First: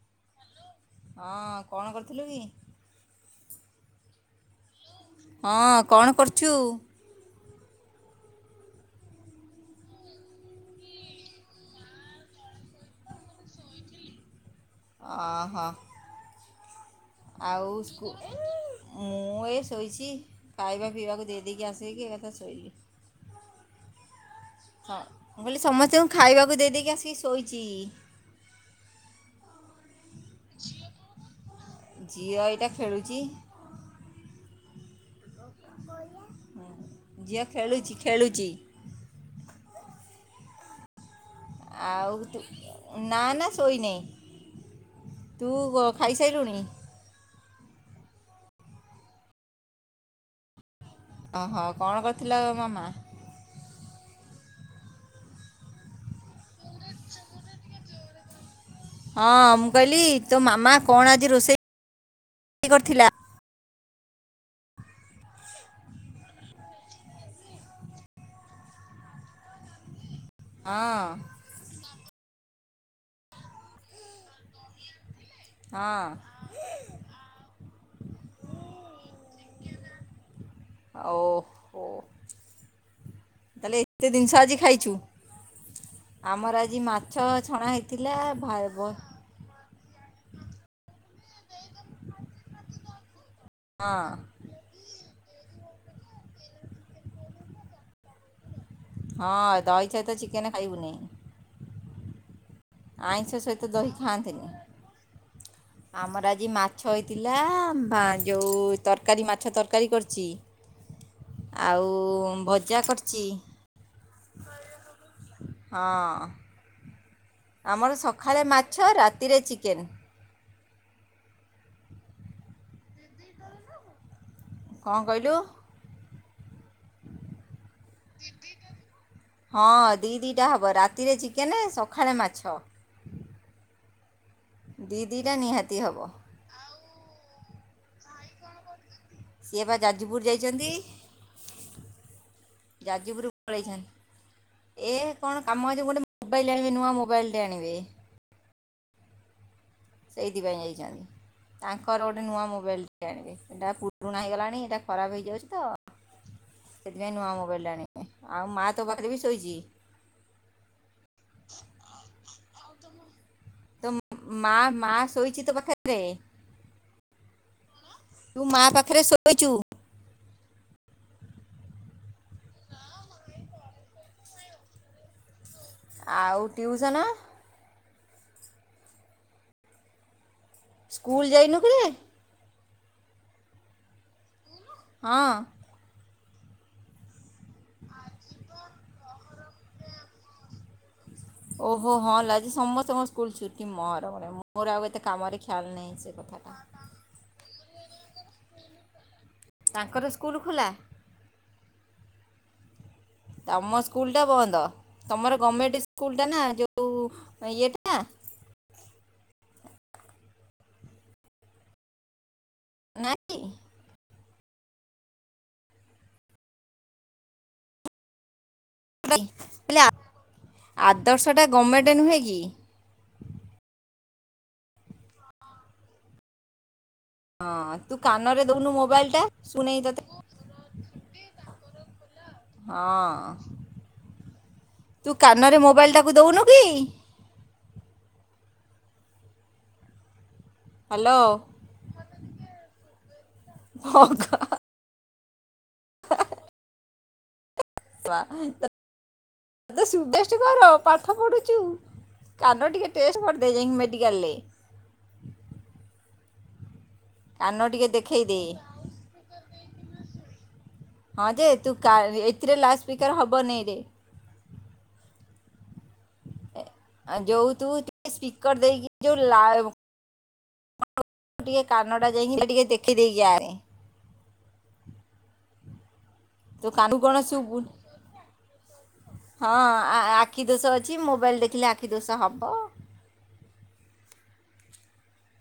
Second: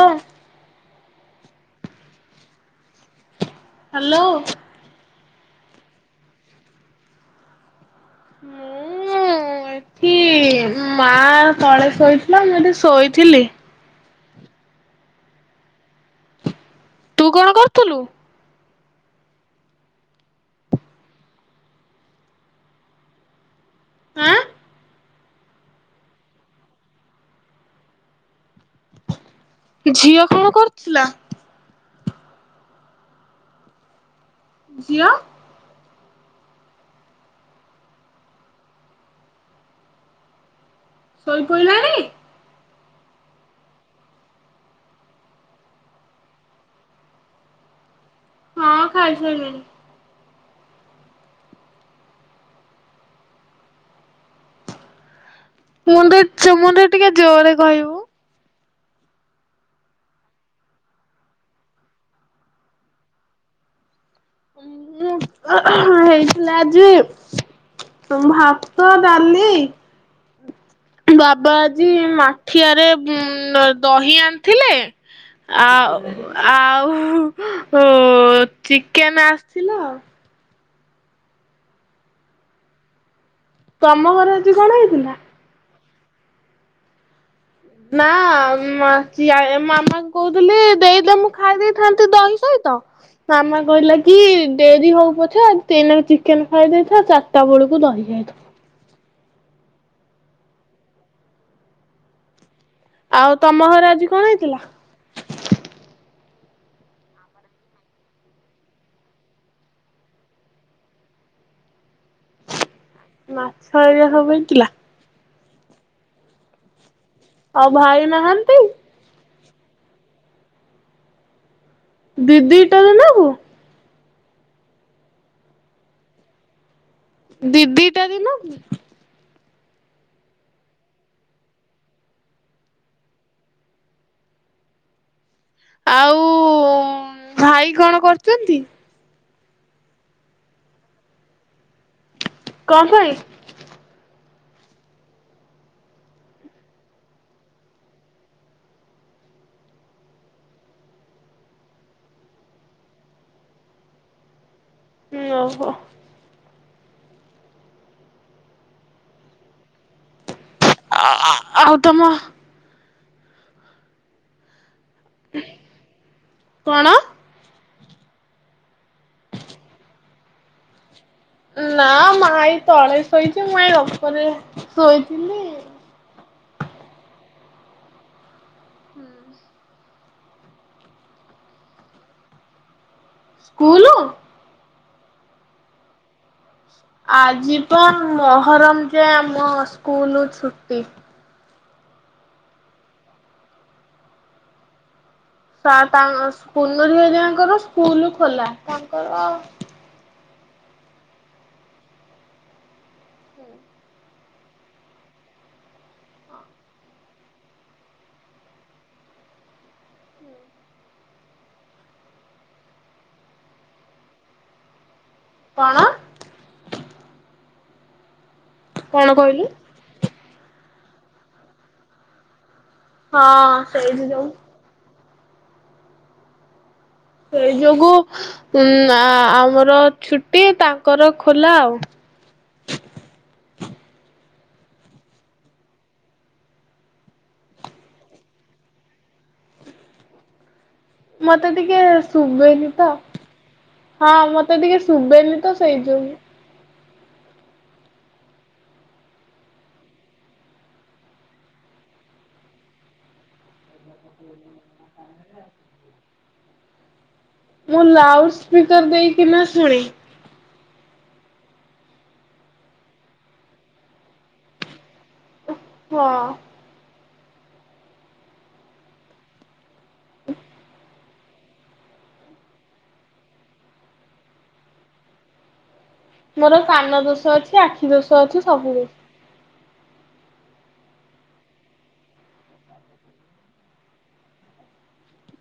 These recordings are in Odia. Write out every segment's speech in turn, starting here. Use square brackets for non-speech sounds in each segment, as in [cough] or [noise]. ଓ ହଁ କଣ କରିଥିଲୁ କି? ହ୍ୟାଲୋ। ହଁ କଣ କରୁଛୁ? ମୁଁ ଏଠି ମା ତଳେ ଶୋଇଥିଲା ମୁଁ ଏଠି ଶୋଇଥିଲି। ଓ ହୋ। ତୁ କଣ ଆଉ କରୁଥିଲୁ? ସ୍କୁ- ମୁଁ ଏ ଶୋଇଛି ଖାଇବା ପିଇବାକୁ ଦେଇ ଦେଇଦେଇକି ଆସକି ଏକଥା ଶୋଇଲି। ହାଁ। ମୁଁ କହିଲି ସମସ୍ତଙ୍କୁ ଖାଇବାକୁ ଦେଇ ଦେଇକି ଆସିକି ଶୋଇଛି। ଝିଅ କଣ କରୁଥିଲା? ଝିଅ ଏଇଟା ଖେଳୁଛି। ଝିଅ। ଝିଅ ଖେଳୁଛି ଖେଳୁଛି। ଶୋଇପଇଲାଣି ଆଉ ତୁ - ନା ନା ଶୋଇନାହିଁ ତୁ ଖାଇସାରିଲୁଣି। ହଁ ଖାଇସାରିଲିଣି। ଓହୋ କଣ କରୁଥିଲା ଏବେ ମାମା? ମୁଣ୍ଡ [unintelligible] ଟିକେ ଜୋରରେ କହିବୁ। ହଁ ମୁଁ କହିଲି ତୋ ମାମା କଣ ଆଜି ରୋଷେଇ କରିଥିଲା? ହଁ ହଁ ହେଇଥିଲା ଆଜି। ଭାତ ଡାଲି। ହଁ ବାପା ଆଜି ମାଠିଆରେ ଦହି ଆଣିଥିଲେ। ଆ ହଁ ଆଉ ଉ। ହୁଁ ଚିକେନ ଆସିଥିଲା। ଓ ହୋ। ତମ ଘରେ ଆଜି କଣ ହେଇଥିଲା? ଆମର ଆଜି ମାଛ। ଛଣା ନା ହେଇଥିଲା ଭା- ବ- ମାମାଙ୍କୁ କହୁଥିଲି ଦେଇ ଦେମୁ। ଖାଇ ଦେଇେଇଥାନ୍ତୁ ଦହି ସହିତ। ମାମା ହଁ କହିଲା କି ଡେରି ହଉ ପଛେ ଆ। ଦିନରେ ଚିକେନ ଖାଇ ଦେଇଥା ଚାରିଟା ବେଳକୁ ଦହିଖାଇବୁ ହଁ ଦହି ସହିତ ଚିକେନ ଖାଇବୁନି। ଆଉ ଆଇଁଷ ତମ ସହିତ ଘରେ ଦହି ଆଜି କଣ ଖାଆନ୍ତିନି ହେଇଥିଲା? ଆମର ଆ- ଆଜି ମାଛ ହେଇଥିଲା ଯେଉଁ ତରକାରୀ ମାଛ ତରକାରୀ କରିଛି। ଆଉ। ଭଜା କରିଛି ମାଛ ହେରିକା ସବୁ ମିଳି ଥିଲା। ହଁ। ଆଉ ଆମର ଭାଇ ସକାଳେ ନାହାନ୍ତି? ମାଛ ରାତିରେ ଚିକେନ୍। ଦି ଦିଟାରେ ନେବୁ। କଣ କହିଲୁ? ଦି ଦିଇଟାରେ ନବୁ। ହଁ ଦି ଦିଟା ହବ ରାତିରେ ଚିକେନ ସକାଳେ ମାଛ। ଦ ଦିଟା ନିହାତି ହବ। ଆଉ ଭାଇ କଣ କରୁଛନ୍ତି? ସିଏ ବା ଯାଜପୁର ଯାଇଛନ୍ତି। କଣ ପାଇଁ? ଯାଜପୁର ପଳେଇଛନ୍ତି। ଏ କଣ କାମ ଅଛି ଗୋଟେ ମୋବାଇଲ ଆଣିବେ ନୂଆ ମୋବାଇଲଟେ ଆଣିବେ। ସେଇଥିପାଇଁ ଯାଇଛନ୍ତି ତାଙ୍କର ଗୋଟେ ନୂଆ ମୋବାଇଲ ଟେ ଆଣିବେ। ଏଟା ପୁରୁଣା ହେଇଗଲାଣିଟା। ଖରାପ ହେଇଯାଉଛି ତ। ଓହୋ ସେଥିପାଇଁ ନୂଆ ମୋବାଇଲ ଟା ଆଣିବେ। ଆଉ ମା ତୋ ପାଖରେ ବି ଶୋଇଛି। ଆଉ ତମ ତୋ ମା ମା ଶୋଇଛି ତୋ ପାଖରେ। କଣ? ତୁ ମା ପାଖରେ ଶୋଇଛୁ। ନା ମା ଏଇ ତଳେ ଶୋଇଛି। ମୁଁଏଇ ଉପରେ ଶୋଇଥିଲି। ଆଉ ଟିଉସନ? ହୁଁ। ସ୍କୁଲ ଯାଇନୁ କିରେ? ସ୍କୁଲ। ହଁ। ଆଜି ପା ମହରମ ଯେ ଆମ ସ୍କୁଲ ଛୁଟି। ଓ ହୋ ହଁ ଲୋ ଆଜି ସମସ୍ତଙ୍କ ସ୍କୁଲ ଛୁଟି ମହରମ ରେ ମୋର ଆଉ ଏତେ କାମରେ ଖିଆଲ ନାହିଁ ସେ [unintelligible] କଥାଟା। ସ୍କୁଲ ଖୋଲା ତାଙ୍କର ତାଙ୍କର ସ୍କୁଲ ଖୋଲା? ତମ ସ୍କୁଲ ଟା ବନ୍ଦ ତମର ଗମେଣ୍ଟ ସ୍କୁଲ ଟା ନା ଯୋଉଁ ଇଏଟା [inaudible] ନାଇଁ। କଣ? କଣ [unintelligible] କହିଲୁ? ଆଦର୍ଶ ଟା ଗମେଣ୍ଟ ନୁହେଁ କି? ହଁ ସେଇଥି ପାଇଁ ସେଇ ହଁ ଯୋଗୁଁ ତୁ କାନରେ ଉ ଦଉନୁ ଆ ମୋବାଇଲଟା ଆମର ଶୁଣେଇ ତତେ ଛୁଟି ତାଙ୍କର ଖୋଲା ଆଉ। ହଁ। ତୁ କାନରେ ମୋବାଇଲ ଟାକୁ ଦଉନୁ କି? ହ୍ୟାଲୋ ମତେ ଟିକେ ଶୁବେନି ତ ହଁ ମତେ ଟିକେ ଶୁବେନି ସେଇଥି ଯୋଗୁଁ। ତୁଆ [unintelligible] [unintelligible] କର ପାଠ ପଢ଼ୁଛୁ କାନ ଟିକେ ଟେଷ୍ଟ କରିଦେ ଯାଇକି ମେଡ଼ି ଡିକାଲ୍ ରେ। ମୁଁ ଦେଖେଇ ଲାଉଡ ଦେ ସ୍ପିକର ଦେଇ କିନା ଶୁଣେ। ହଁ ଯେ ତୁ କା ଏଥିରେ ଲାଉଡ଼ ସ୍ପିକର ହବନି ରେ ହଁ। ଯୋଉଁ ତୁ ସ୍ପିକର ଦେଇକି ଯୋଉଁ ଲାଉ [inaudible] କୁ ଟିକେ କାନ ଟା ଯାଇକି ଟିକେ ଦେଖେଇ ଦେଇକି ଆଣେ। ମୋର ତୁ କାନ କାନକୁ କଣ ଦୋଷ ଶୁଭୁ ଅଛି ଆଖି ଦୋଷ ଅଛି ସବୁ ଦୋଷ ହଁ ଅ ଆଖି ଦୋଷ ଅଛି ମୋବାଇଲ୍ ଦେଖିଲେ ଆଖି ଦୋଷ ହବ।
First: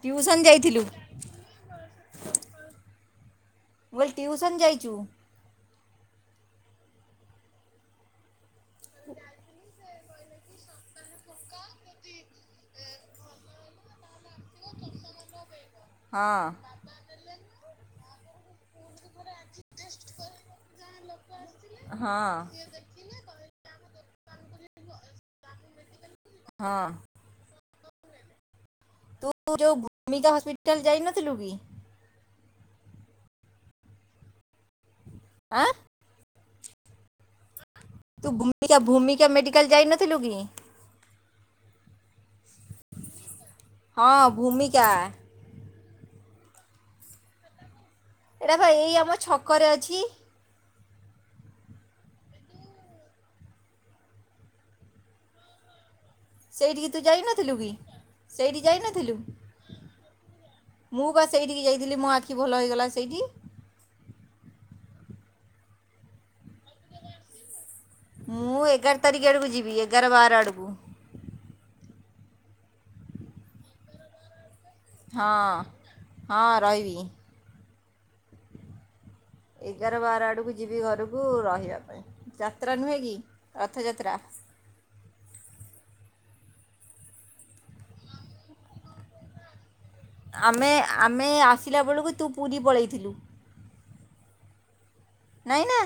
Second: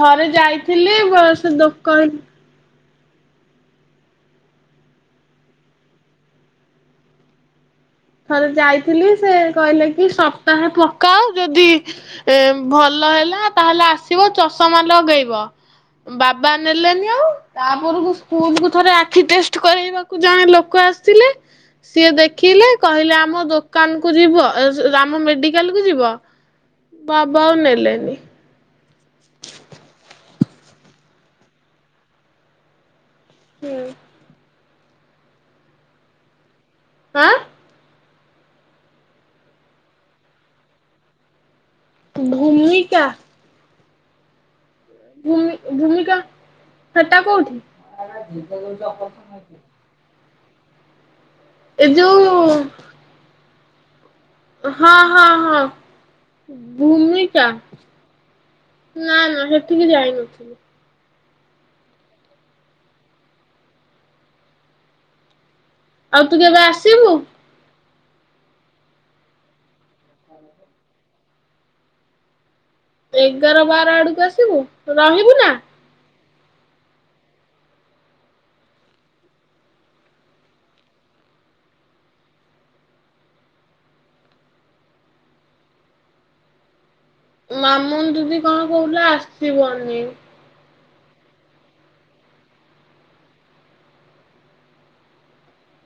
ଥରେ ଟ୍ୟୁସନ୍ ଯାଇଥିଲୁ ଯାଇଥିଲି ମୁଁ ବସ ଦୋକନ ମୁଁ କହିଲି ଟିଉସନ୍ ଯାଇଚୁ। ଥରେ ଯାଇଥିଲି ସେ କହିଲେ କି ସପ୍ତାହେ ପକାଅ ଯଦି ଭଲ ହେଲା ତାହେଲେ ଆସି ଥିବ ଚଷମା ଲଗେଇବ ହଁ ବାବା ନେଲେନି ଆଉ। ତାପରକୁ ସ୍କୁଲ କୁ ଥରେ ଆ ଖିଟେଷ୍ଟ କରାଇବାକୁ ଜଣେ ଲୋକ ଆସିଥିଲେ ସିଏ ହଁ ଦେଖିଲେ କହିଲେ ଆମ ଦୋକାନ କୁ ଯିବ ଆମ ମେଡ଼ିକାଲ କୁ ଯିବ ହଁ ବାବା ଆଉ ନେ ଲେନି। ତୁ ଯୋଉଁ ଭୂମିକା ହସ୍ପିଟାଲ ଯାଇନଥିଲୁ କି? ହୁଁ। ଆଁ ଆଁ ତୁ ଭୂମିକା ଭୂମିକା ମେଡ଼ିକାଲ ଯାଇ ନଥିଲୁ କି? ଭୂମିକା। ହଁ ଭୂମିକା। ଭୂମି ଭୂମିକା ସେଟା କୋଉଁଠି? ଏଇଟା ବା ଏଇ ଆମ ଛକରେ ଅଛି ଏ ଯୋଉଁ ହଁ ହଁ ହଁ। ସେଇଠିକି ତୁ ଭୂମିକା ଯାଇନଥିଲୁ କି ସେଇଠି ଯାଇନଥିଲୁ ନା ନା ସେଠିକି ଯାଇନଥିଲି। ମୁଁ ବା ସେଇଠିକି ଯାଇଥିଲି ମୋ ଆଖି ଭଲ ହେଇଗଲା ସେଇଠି। ଆଉ ତୁ କେବେ ଆସିବୁ? ମୁଁ ଏଗାର ତାରିଖ ଆଡ଼କୁ ଯିବି ଏଗାର ବାର ଆଡ଼କୁ। ଏଗାର ବାର ଆଡକୁ ଆସିବୁ ହଁ ରହିବୁ ନା? ହଁ ରହିବି। ଏଗାର ବାର ଆଡ଼କୁ ଯିବି ଘରକୁ ରହିବା ପାଇଁ ଯାତ୍ରା ନୁହେଁ କି ରଥଯାତ୍ରା। ମାମୁନ ଦିଦି କଣ କହୁଥିଲା ଆସିବନି? ଆମେ ଆମେ ଆସିଲା ବେଳକୁ ତୁ ପୁରୀ ପଳେଇଥିଲୁ। ନାଇଁ ନା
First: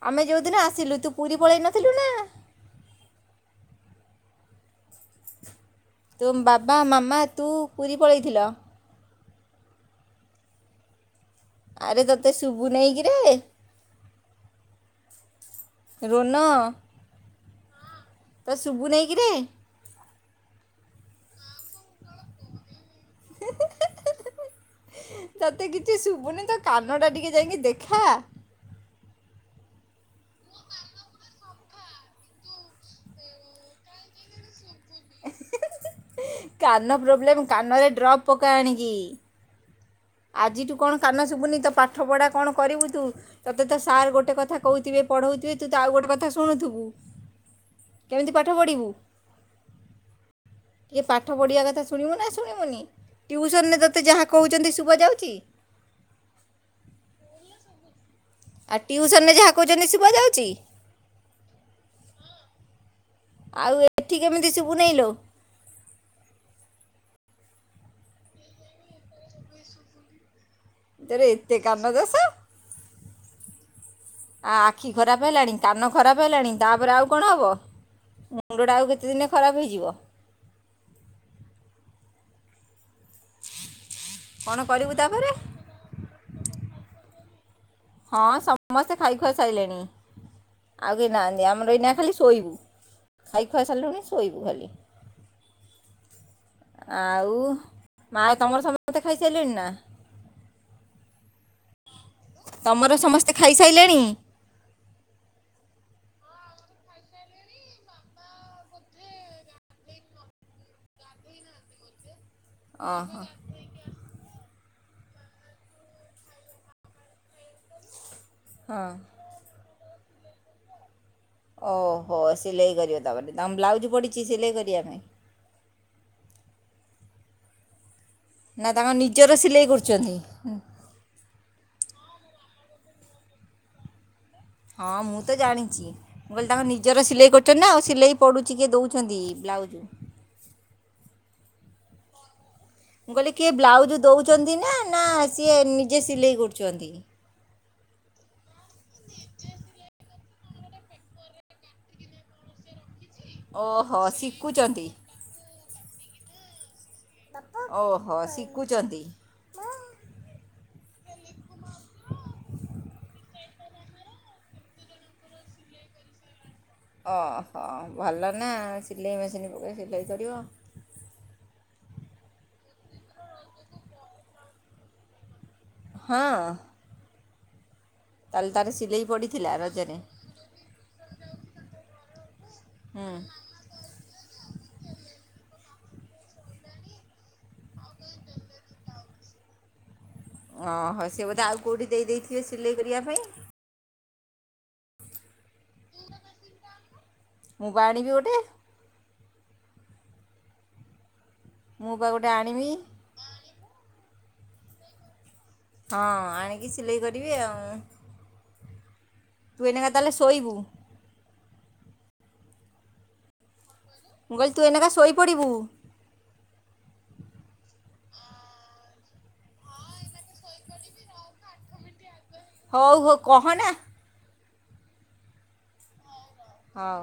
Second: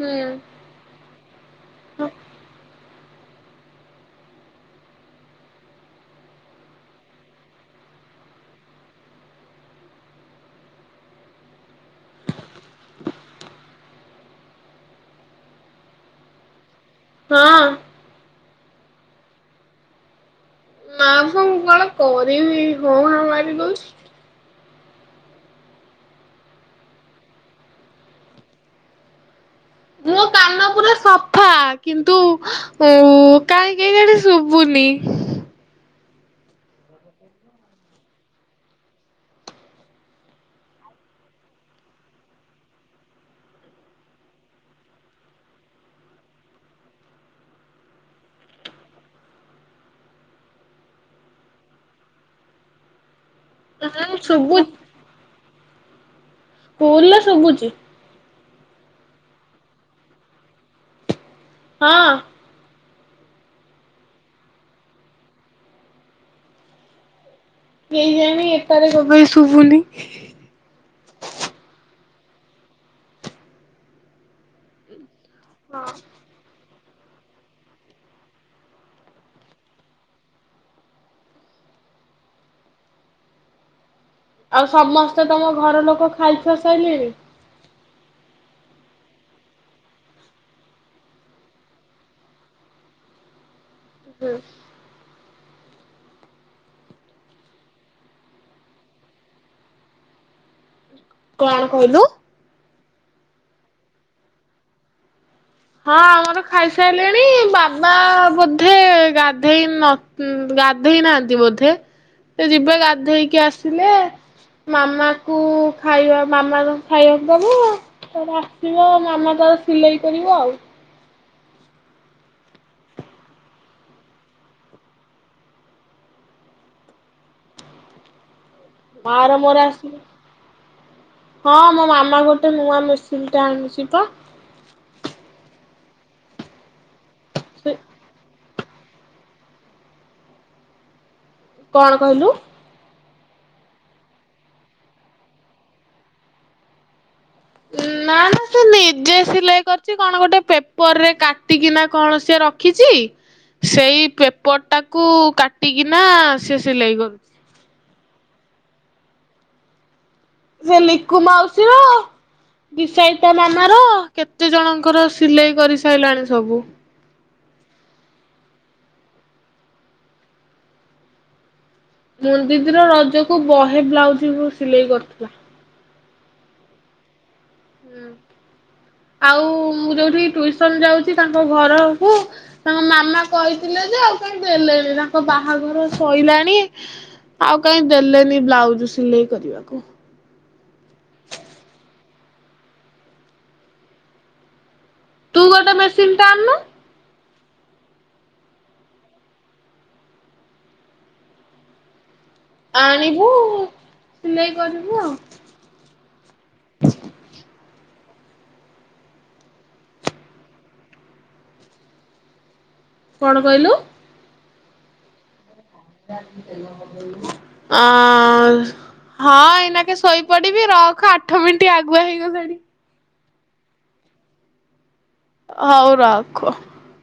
ହୁଁ। ଆମେ ଯୋଉଦିନ ଆସିଲୁ ତୁ ପୁରୀ ପଳେଇ ନଥିଲୁ ନା। ତୋ ବାବା ମାମା ତୁ ପୁରୀ ପଳେଇଥିଲ। ଆରେ ତୋତେ ଶୁଭୁ ନେଇକିରେ? ରୋନ ହଁ। ତତେ ଶୁଭୁ ନେଇକିରେ? ନାଁ ମ ମୁଁ କଣ କରିବି ହର୍ନ ମାରି ଦଉଛି। ତତେ କିଛି ଶୁଭୁନି ତୋ କାନଟା ଟିକେ ଯାଇକି ଦେଖା। ତୁ କାନ ପୁରା ସଫା କିନ୍ତୁ ଉ କାହିଁକି କେଜାଣି ଶୁଭୁନି। ହ କାନ ପ୍ରୋବ୍ଲେମ୍ କାନରେ ଡ୍ରପ୍ ପକା ଆଣିକି। ଆଜିଠୁ କଣ କାନ ଶୁଭୁନି ତୋ ପାଠ ପଢା କଣ କରିବୁ ତୁ? ତତେ ତ ସାର୍ ଗୋଟେ କଥା କହୁଥିବେ ପଢଉଥିବେ ତୁ ତ ଆଉ ଗୋଟେ କଥା ଶୁଣୁଥିବୁ। କେମିତି ପାଠ ପଢ଼ିବୁ? ଟିକେ ପାଠ ପଢ଼ିବା କଥା ଶୁଣିବୁ ନା ଶୁଣିବୁନି? ଟ୍ୟୁସନରେ ତୋତେ ହୁଁ ଯାହା ଶୁଭୁ କହୁଛନ୍ତି ଶୁଭା ଯାଉଚି? ସ୍କୁଲରେ ଶୁଭୁଚି। ଆଉ ଟିଉସନରେ ଯାହା କହୁଛନ୍ତି ଶୁଭା ଯାଉଚି? ହଁ। ଆଉ ଏଠି କେମିତି ଶୁଭୁନେଇଲୋ? କେଜାଣି ଏପାରେ ସବୁବେଳେ ଶୁଭୁନି? ତୋର ଏତେ କାନ ଦୋଷ? ଆ ଆଖି ଖରାପ ହେଲାଣି କାନ ହଁ ଖରାପ ହେଲାଣି ତା ତାପରେ ଆଉ କଣ ହବ? ମୁଣ୍ଡଟା ଆଉ କେତେ ଦିନେ ଖରାପ ହେଇଯିବ। କ'ଣ ଆଉ କରିବୁ ସମସ୍ତେ ତାପରେ ତମ ଘର ଲୋକ ଖାଇ ଖୁଆ ସାଇଲେଣି? ହଁ ସମସ୍ତେ ଖାଇ ଖୁଆ ସାଇଲେଣି। ଆଉ କେଇ ନାହାଁନ୍ତି ଆମର ଏଇନା ଖାଲି ଶୋଇବୁ। ଖାଇକି ଖାଇ ସାରିଲୁଣି ହୁଁ ଶୋଇବୁ ଖାଲି। ଆଉ ମା ତମର ସମସ୍ତେ ଖାଇସାଇଲେଣି ନା? କଣ କହିଲୁ? ତମର ସମସ୍ତେ ଖାଇସାଇଲେଣି? ହଁ ଆମର ଖାଇସାଇଲେଣି ବାବା ବୋଧେ ଗାଧେଇ ନ ଥି ଗା ଗାଧେଇ ନାହାଁନ୍ତି ବୋଧେ ସେ ଯିବେ ଓହୋ ଗାଧେଇକି ଆସିଲେ ମାମା କୁ ଖାଇବା ମାମା ତ ଖାଇବାକୁ ଦବ ତାର ହଁ ଆସିବ ମାମା ତାର ସିଲେଇ କରିବ ଆଉ। ଓହୋ ସିଲେଇ କରିବ ତାପରେ ତମ ବ୍ଲାଉଜ ପଡିଛି ସିଲେଇ କରିବା ପାଇଁ। ନା ତାଙ୍କ ମା ନିଜର ର ମୋର ସିଲେଇ ଆସିଲୁ। କରୁଛନ୍ତି ହଁ ମୋ ମାମା ଗୋ ନୂଆ ମେସିନ୍ନ ଆଣିଛି ପା। ହଁ ମୁଁ ତ ଜାଣିଛି ମୁଁ କହିଲି ତାଙ୍କ ନିଜର ସିଲେଇ କରୁଛନ୍ତି ନା ଆଉ ସିଲେଇ ପଡୁଛି। ଟିକେ ଦଉଛନ୍ତି ବ୍ଲାଉଜ୍ କଣ କହିଲୁ? ମୁଁ କହିଲି କିଏ ବ୍ଲାଉଜ ଦଉଛନ୍ତି ନା ନା ସିଏ ନିଜେ ସିଲେଇ କରୁଛନ୍ତି ନା ନା ସେ ନିଜେ ସିଲେଇ କରିଛି କଣ ଗୋଟେ? ପେପର ରେ କାଟିକିନା କଣ ସିଏ ରଖିଛି ଓହୋ ସେଇ ପେପର ଶିଖୁଛନ୍ତି ଟାକୁ କାଟିକିନା ସେ ସିଲେଇ କରୁଛି ହଁ ଶିଖୁଛନ୍ତି। ସେ ଲିକୁ ମାଉସୀ ର ବିଷାଇତା ମାମାର କେତେ ଜଣଙ୍କର ସିଲେଇ କରିସାରିଲାଣି ସବୁ। ହ ହ ଭଲ ନା ସିଲେଇ ମେସିନ୍ ପକ ସିଲେଇ କରିବ। ମୁ ଦିଦିର ରଜକୁ ବହେ ବ୍ଲାଉଜ ସିଲେଇ କରିଥିଲା। ହଁ। ତାଲ ତାରି ଆଉ ମୁଁ ଯୋଉଠି ଟ୍ୟୁସନ ଯାଉଛି ତାଙ୍କ ଘରକୁ ତାଙ୍କ ହୁଁ ମାମା କହିଥିଲେ ଯେ। ଦେଲେଣି ତାଙ୍କ ବାହାଘର ଶୋଇଲାଣି। ଆଉ କହିଁ ଦେଲେନି ବ୍ଲାଉଜ ସିଲେଇ କରିବାକୁ। ଓହୋ ସେ ବୋଧେ ଆଉ କୋଉଠି ଦେଇ ଦେଇେଇଥିବେ ସିଲେଇ କରିବା ପାଇଁ। ତୁ ଗୋଟେ ମେସିନ୍ ଟା ଆଣନୁ। ମୁ ବାଣୀବି ଗୋଟେ ମୁଁ ପା ଗୋଟେ ଆଣିବି ଆଣିବୁ ସିଲେଇ କରିବୁ ଆଉ। ହଁ ଆଣିକି ସିଲେଇ କରିବି ଆଉ ତୁ ଏନକା ତାହେଲେ ଶୋଇବୁ କଣ କହିଲୁ? ମୁଁ କହିଲି ତୁ ଅନେକା ଶୋଇପଡ଼ିବୁ। ଆ ହଁ ଏଇନାକେ ଶୋଇପଡିବି ରଖ ଆଠ ମିନିଟ ଆଗୁଆ ହେଇି ହଉ ହଉ କହନା। ହଉ ର। ହଁ।